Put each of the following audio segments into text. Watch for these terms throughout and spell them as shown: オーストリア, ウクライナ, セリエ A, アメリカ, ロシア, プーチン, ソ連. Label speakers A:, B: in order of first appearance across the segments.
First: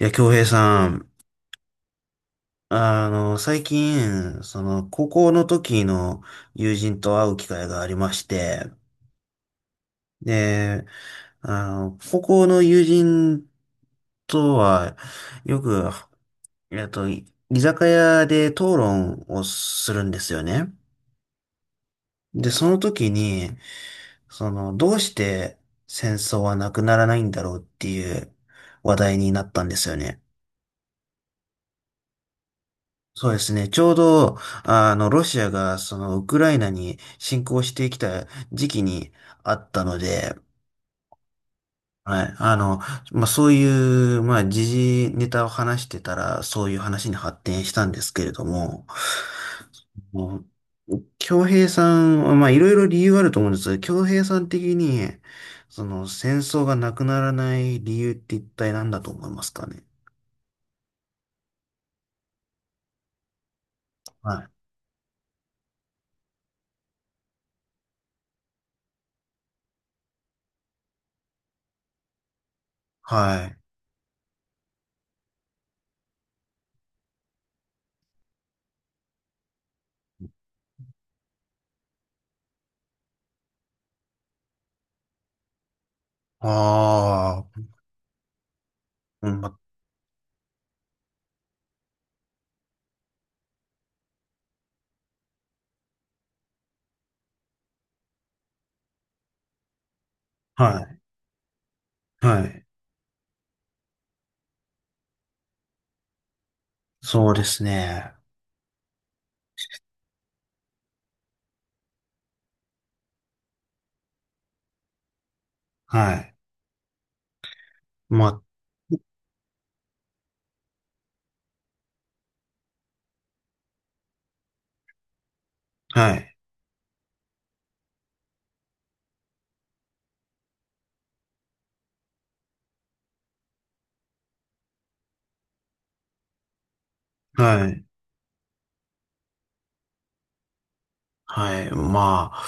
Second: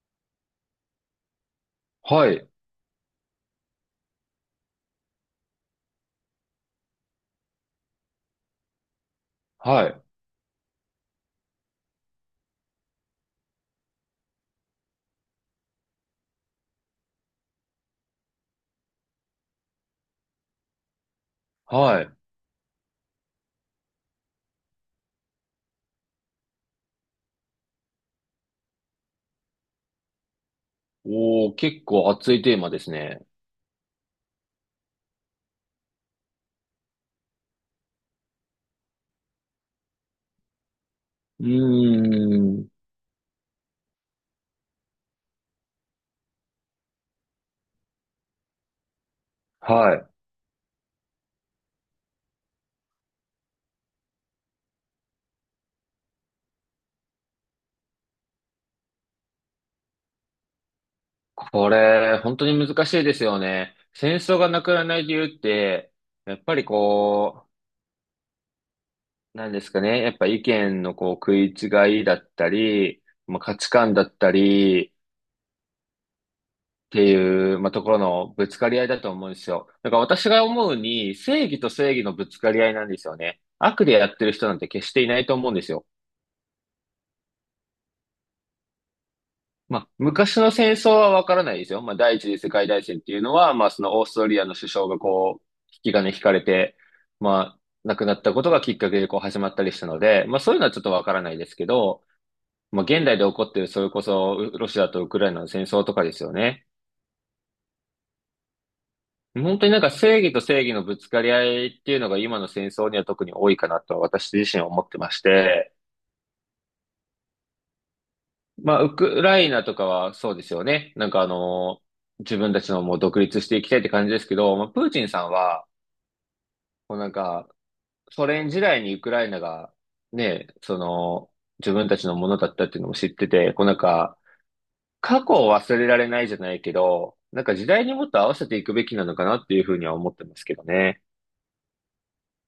A: いや、京平さん、
B: はい、
A: 最近、高校の時の友人と会う機会がありまして、
B: はい、
A: で、あの、高校の友人とは、よく、えっと、い居酒屋で討論をするんですよね。
B: はい。
A: で、その時に、どうして戦争はなくならないんだろうっていう話題になったんですよね。
B: おー、結構熱いテーマですね。
A: そうですね。ちょうど、ロシアが、ウクライナに侵攻してきた時期にあったので、
B: うー
A: はい。あ
B: ん、
A: の、まあ、そういう、まあ、時事ネタを話してたら、そういう話に発展したんですけれども、
B: はい。
A: もう、京平さんは、まあ、いろいろ理由あると思うんですけど、京平さん的に、戦争がなくならない理由って一体何だと思いますかね。
B: これ、本当に難しいですよね。戦
A: は
B: 争
A: い。
B: がなくならない理由って、やっぱりこう、なんですかね。やっぱ意見のこう食い違いだったり、まあ、
A: は
B: 価
A: い。
B: 値観だったりっていう、まあ、ところのぶつかり合いだと思うんですよ。だから私が思うに、正義と正義のぶつかり合いなんですよね。悪でやってる人なんて決していないと思うんですよ。
A: ああ、うん、ま
B: まあ、昔の戦争はわからないですよ。まあ、第一次世界大戦っていうのは、まあ、そのオーストリアの首相がこう、引き金引かれて、まあ、亡くなったことがきっかけでこう始まったりしたので、まあ、そういうのはち
A: は
B: ょっと
A: い。
B: わからないですけど、
A: はい。
B: まあ、現代で起こってる、それこそ、ロシアとウクライナの戦争とかですよね。
A: そうですね。
B: 本当になんか正義と正義のぶつかり合いっていうのが今の戦争には特に多いかなと私自身は思ってまして、
A: はい。まあ、
B: まあ、ウクライナとかはそうですよね。なんかあの、自分たちのもう独立していきたいって感じですけど、まあ、プーチンさんは、
A: はい。
B: もうなんか、ソ連時代にウクライナが、ね、その、自分たちのものだったっていうのも知ってて、こうなんか、過去を忘れられないじゃないけど、なんか時
A: はい。
B: 代にもっと合わせていくべきなのかなっていうふうには思ってますけどね。
A: はい。まあ、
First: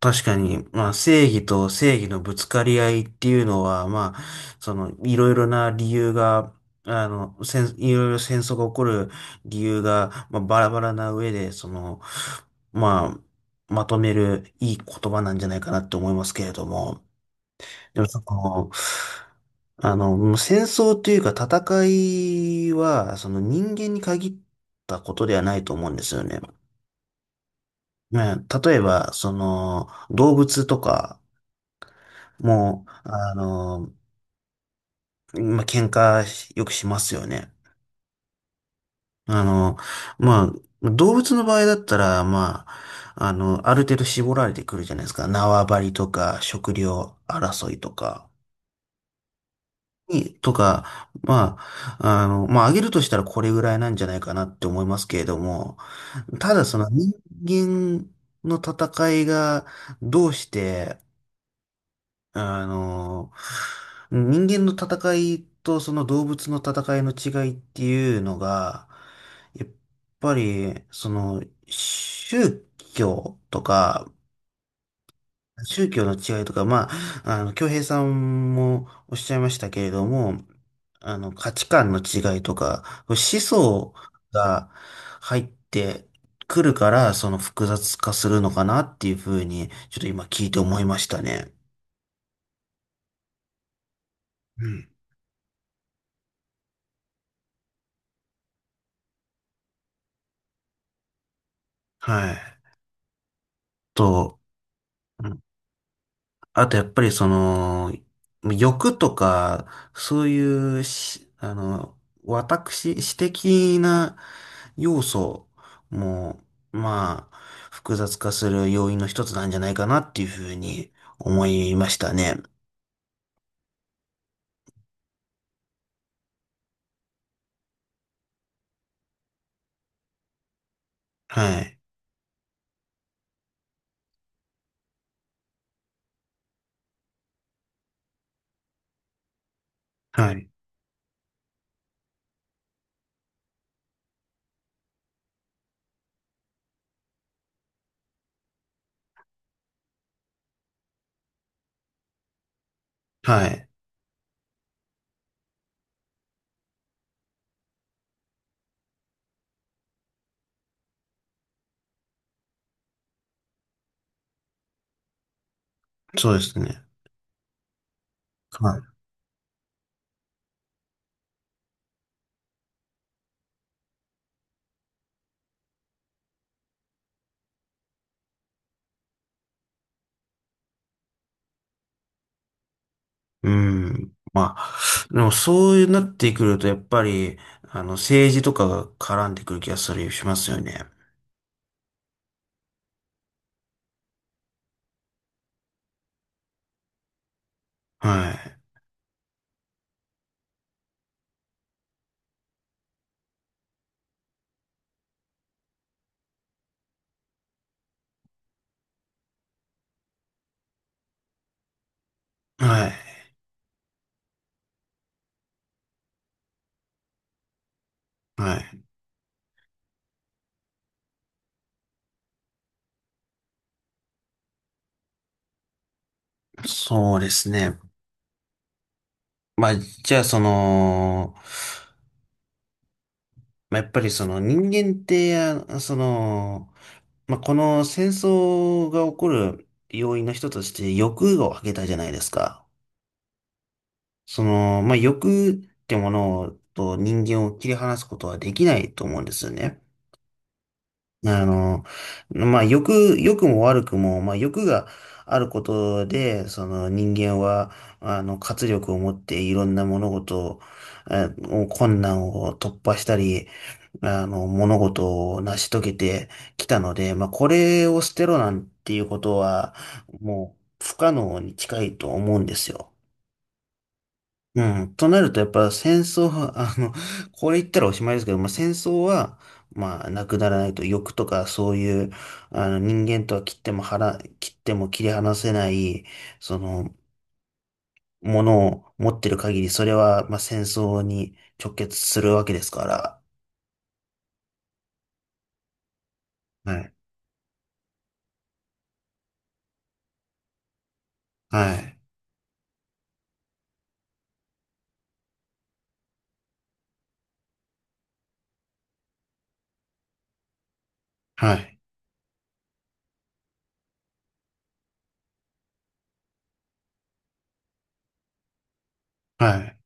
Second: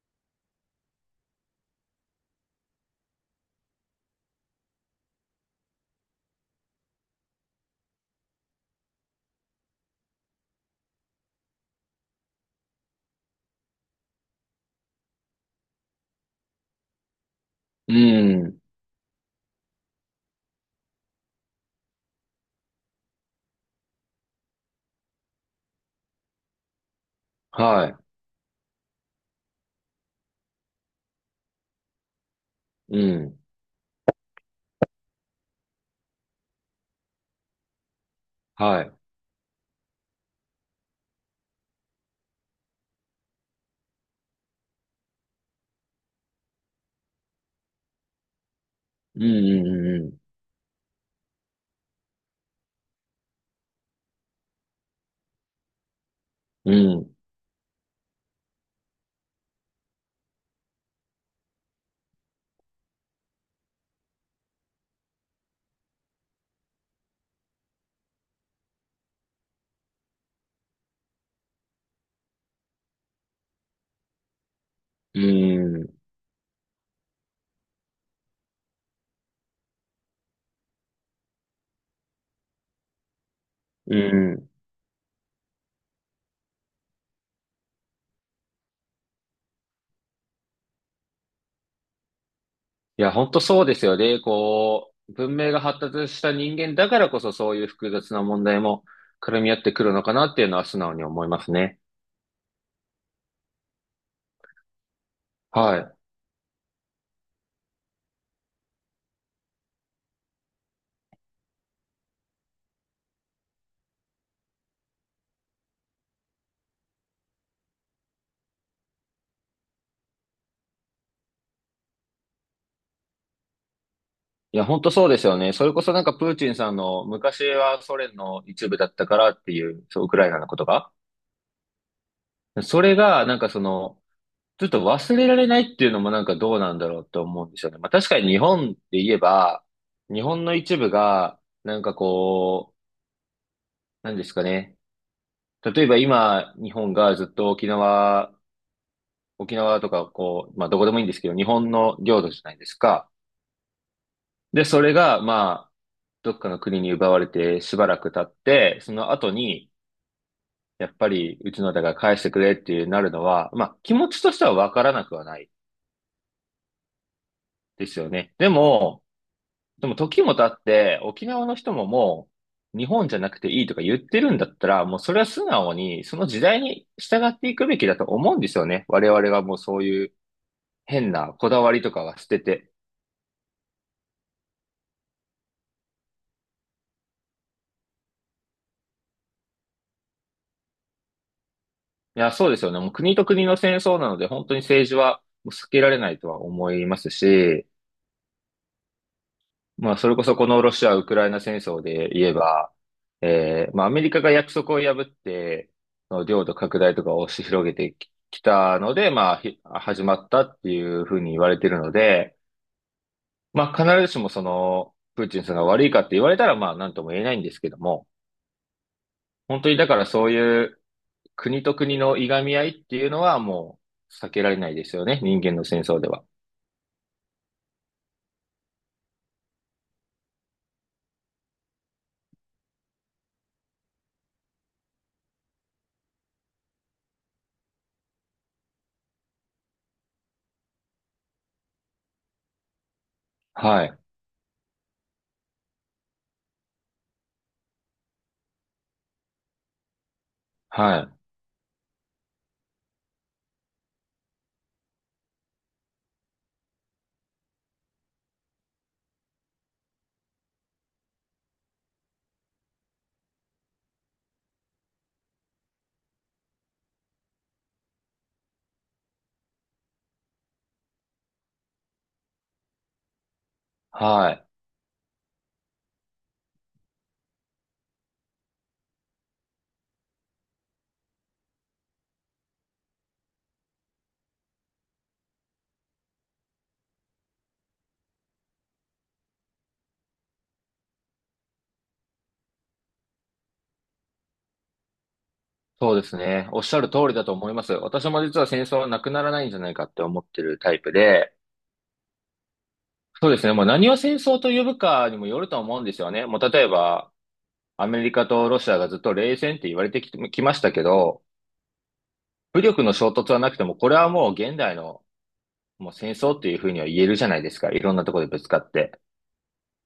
A: 確かに、まあ、正義と正義のぶつかり合いっていうのは、まあ、いろいろな理由が、いろいろ戦争が起こる理由が、まあ、バラバラな上で、ままとめるいい言葉なんじゃないかなって思いますけれども。
B: う
A: でもそ
B: ん。
A: の、もう戦争というか戦いは、その人間に限ったことではないと思うんですよね。
B: は
A: まあ、例えば、動物とかも、
B: い。うん。
A: 喧嘩よくしますよね。
B: はい。
A: あの、ま動物の場合だったら、ある程度絞られてくるじゃないですか。縄張りとか、食料争いとか。
B: うん、うん、
A: に、とか、まあ、あの、まあ、上げるとしたらこれぐらいなんじゃないかなって思いますけれども、ただ
B: う
A: その
B: ん、
A: 人間の戦いがどうして、あの、人間の戦いとその動物の戦いの違いっていうのが、やっぱり、宗教とか、
B: うん。う
A: 宗教
B: ん、
A: の違いとか、京平さんもおっしゃいましたけれども、価値観の違いとか、思想
B: うん、うん。
A: が入ってくるから、その複雑化するのかなっていうふうに、ちょっと今聞いて思いましたね。
B: いや、本当そうですよね。
A: うん。
B: こう、文明が発達した人間だからこそそういう複雑な問題も絡み合ってくるのかなっていうのは素直に思いますね。
A: はい。と、うん
B: はい。
A: あとやっぱりその、欲とか、そういうし、あの、私的な要素も、まあ、複雑化する要因の一つなんじゃないかなっていうふうに思いましたね。
B: いや、本当そうですよね。それこそなんかプーチンさんの昔はソ連の一部だったからっていう、そう、ウクライナのことが。
A: はい。
B: それがなんかその、ちょっと忘れられないっていうのもなんかどうなんだろうと思うんですよね。まあ確かに日本で言えば、日
A: は
B: 本
A: い。
B: の一部が、なんかこう、何ですかね。例えば今、日本がずっと沖縄とか、こう、まあ、どこでもいいんですけど、日本の領土じゃないですか。
A: はい。
B: で、それが、まあ、どっかの国に奪われてしばらく経って、その後に、やっぱり、うちのだから返してくれっていうなるのは、まあ、気持ちとしてはわからなくはない
A: そうですね。
B: ですよね。で
A: はい。
B: も、でも時も経って、沖縄の人ももう、日本じゃなくていいとか言ってるんだったら、もうそれは素直に、その時代に従っていくべきだと思うんですよね。我々がもうそういう、変なこだわりとかは捨てて。
A: うん。まあ、でもそういうなってくると、やっぱり、政治とかが絡んでくる気がする、しますよね。
B: いや、そうですよね。もう国と国の戦争なので、本当に政治は避けられないとは思いますし、
A: はい。
B: まあ、それこそこのロシア・ウクライナ戦争で言えば、まあ、アメリカが約束を破って、その領土拡大とかを押し広げてきたので、まあ、始まったっていうふうに言われてるので、
A: はい。
B: まあ、必ずしもその、プーチンさんが悪いかって言われたら、まあ、なんとも言えないんですけども、
A: はい。
B: 本当にだからそういう、国と国のいがみ合いっていうのはもう避けられないですよね。人間の戦争では。
A: そうですね。まあ、じゃあ、その、まあ、やっぱりその人間って、この戦争が起こる要因の一つとして欲を挙げたじゃないですか。
B: はい。
A: 欲ってものと人間を切り離すことはできないと思うんですよね。
B: はい。
A: あの、欲も悪くも、まあ、欲があることで、その人間は、活力を持っていろんな物事を、困難を突破したり、物事を成し遂げてきたので、まあ、これを捨てろなんていうことは、もう不可能に近いと思うんですよ。
B: はい。
A: うん。となると、やっぱ戦争は、これ言ったらおしまいですけど、まあ、戦争は、まあ、なくならないと、欲とかそういう、あの、人間とは切っても切り離せない、その、ものを持ってる限り、それは、まあ、戦争に直結するわけですから。
B: そうですね。おっし
A: は
B: ゃる
A: い。
B: 通りだと思います。私も実は戦争はなくならないんじゃないかって思ってるタイプで、
A: はい。
B: そうですね。もう何を戦争と呼ぶかにもよると思うんですよね。もう例えば、アメリカとロシアがずっと冷戦って言われてきましたけど、
A: はい。
B: 武力の衝突はなくても、これはもう現代のもう戦争っていうふうには言えるじゃないですか。いろんなところでぶつかって。
A: はい。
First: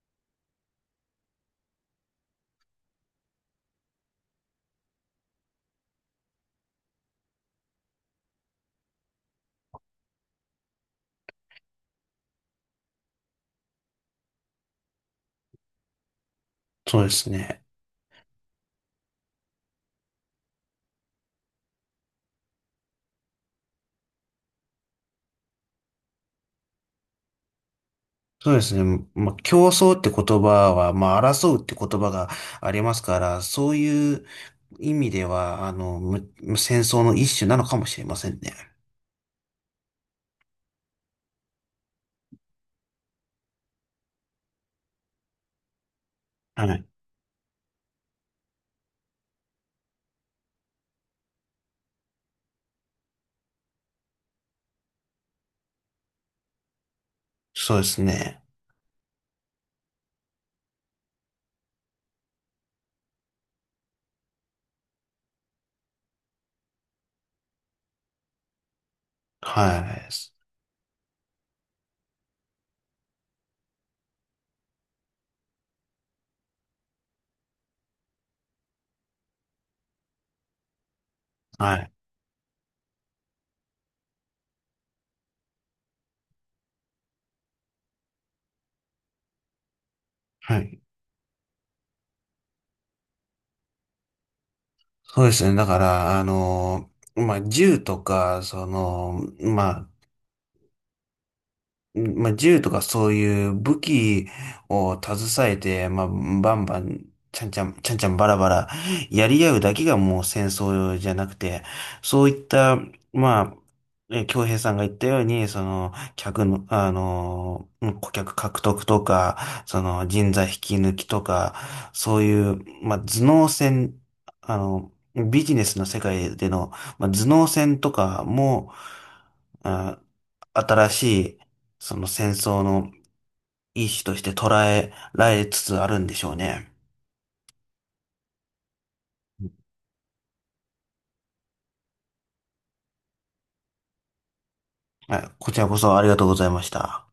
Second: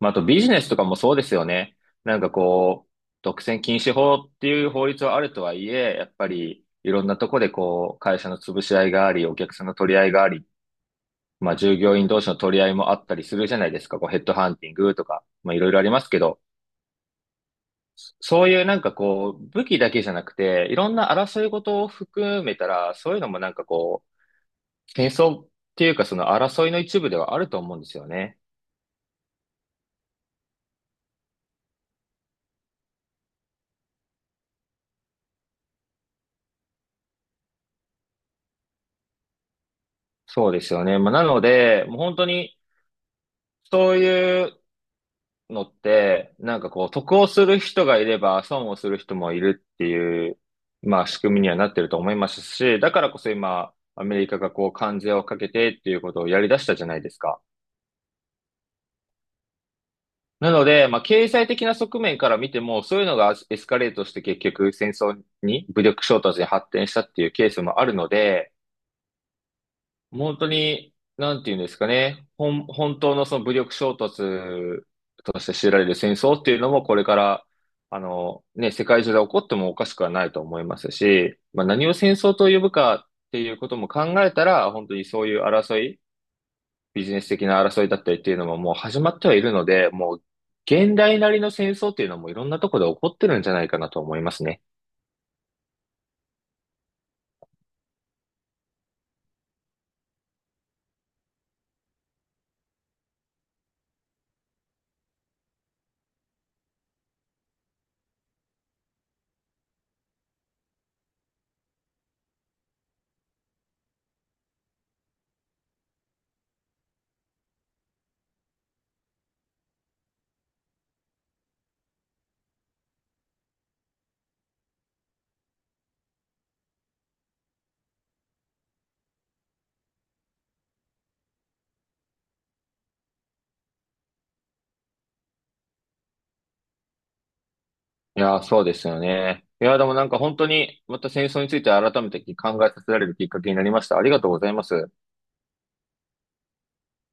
B: まあ、あとビジネスとかもそうですよね。なんかこう、独占禁止法っていう法律はあるとはいえ、やっぱりいろんなとこでこう、会社の潰し合いがあり、お客さんの取り合いがあり、まあ従業員同士の取り合いもあったりするじゃないですか。こうヘッドハンティングとか、まあいろいろありますけど、
A: そうですね。
B: そういうなんかこう、武器だけじゃなくて、いろんな争い事を含めたら、そういうのもなんかこう、戦争っていうかその争いの一部ではあると思うんですよね。
A: そうですね。まあ、競争って言葉は、まあ、争うって言葉がありますから、そういう意味では、戦争の一種なのかもしれませんね。
B: そうですよね。まあなので、もう本当に、そういうのって、なん
A: は
B: かこ
A: い。
B: う、得をする人がいれば、損をする人もいるっていう、まあ仕組みにはなってると思いますし、だからこそ今、アメリカがこう、関税をかけてっていうことをやり出したじゃないですか。
A: そうですね。
B: なので、まあ経済的な側面から見ても、そういうのがエスカレートして結局戦争に、武力衝突に発展したっていうケースもあるので、
A: はい。
B: 本当に、なんていうんですかね。本当のその武力衝突として知られる戦争っていうのもこれから、あの、ね、世界中で起こってもおかしくはないと思いますし、まあ
A: は
B: 何
A: い。
B: を戦争と呼ぶかっていうことも考えたら、本当にそういう争い、ビジネス的な争いだったりっていうのももう始まってはいるので、もう
A: はい。
B: 現代なりの戦争っていうのもいろんなところで起こってるんじゃないかなと思いますね。
A: そうですね。だから、あの、まあ、銃とか、その、まあ、うんまあ、銃とかそういう武器を携えて、まあ、バンバン、ちゃんちゃんバラバラ、やり合うだけがもう戦争じゃなくて、そういった、まあ、京平さんが言ったように、その、客の、あの、顧客獲得とか、人材引き抜きとか、そういう、まあ、頭脳戦、あの、ビジネスの世界での、まあ、頭脳戦とかも、あ新しい、その戦争の一種として捉えられつつあるんでしょうね。
B: いやー、そうですよね。いやー、でもなんか本当にまた戦争について改めて考えさせられるきっかけになりました。ありがとうございます。
A: はい、こちらこそありがとうございました。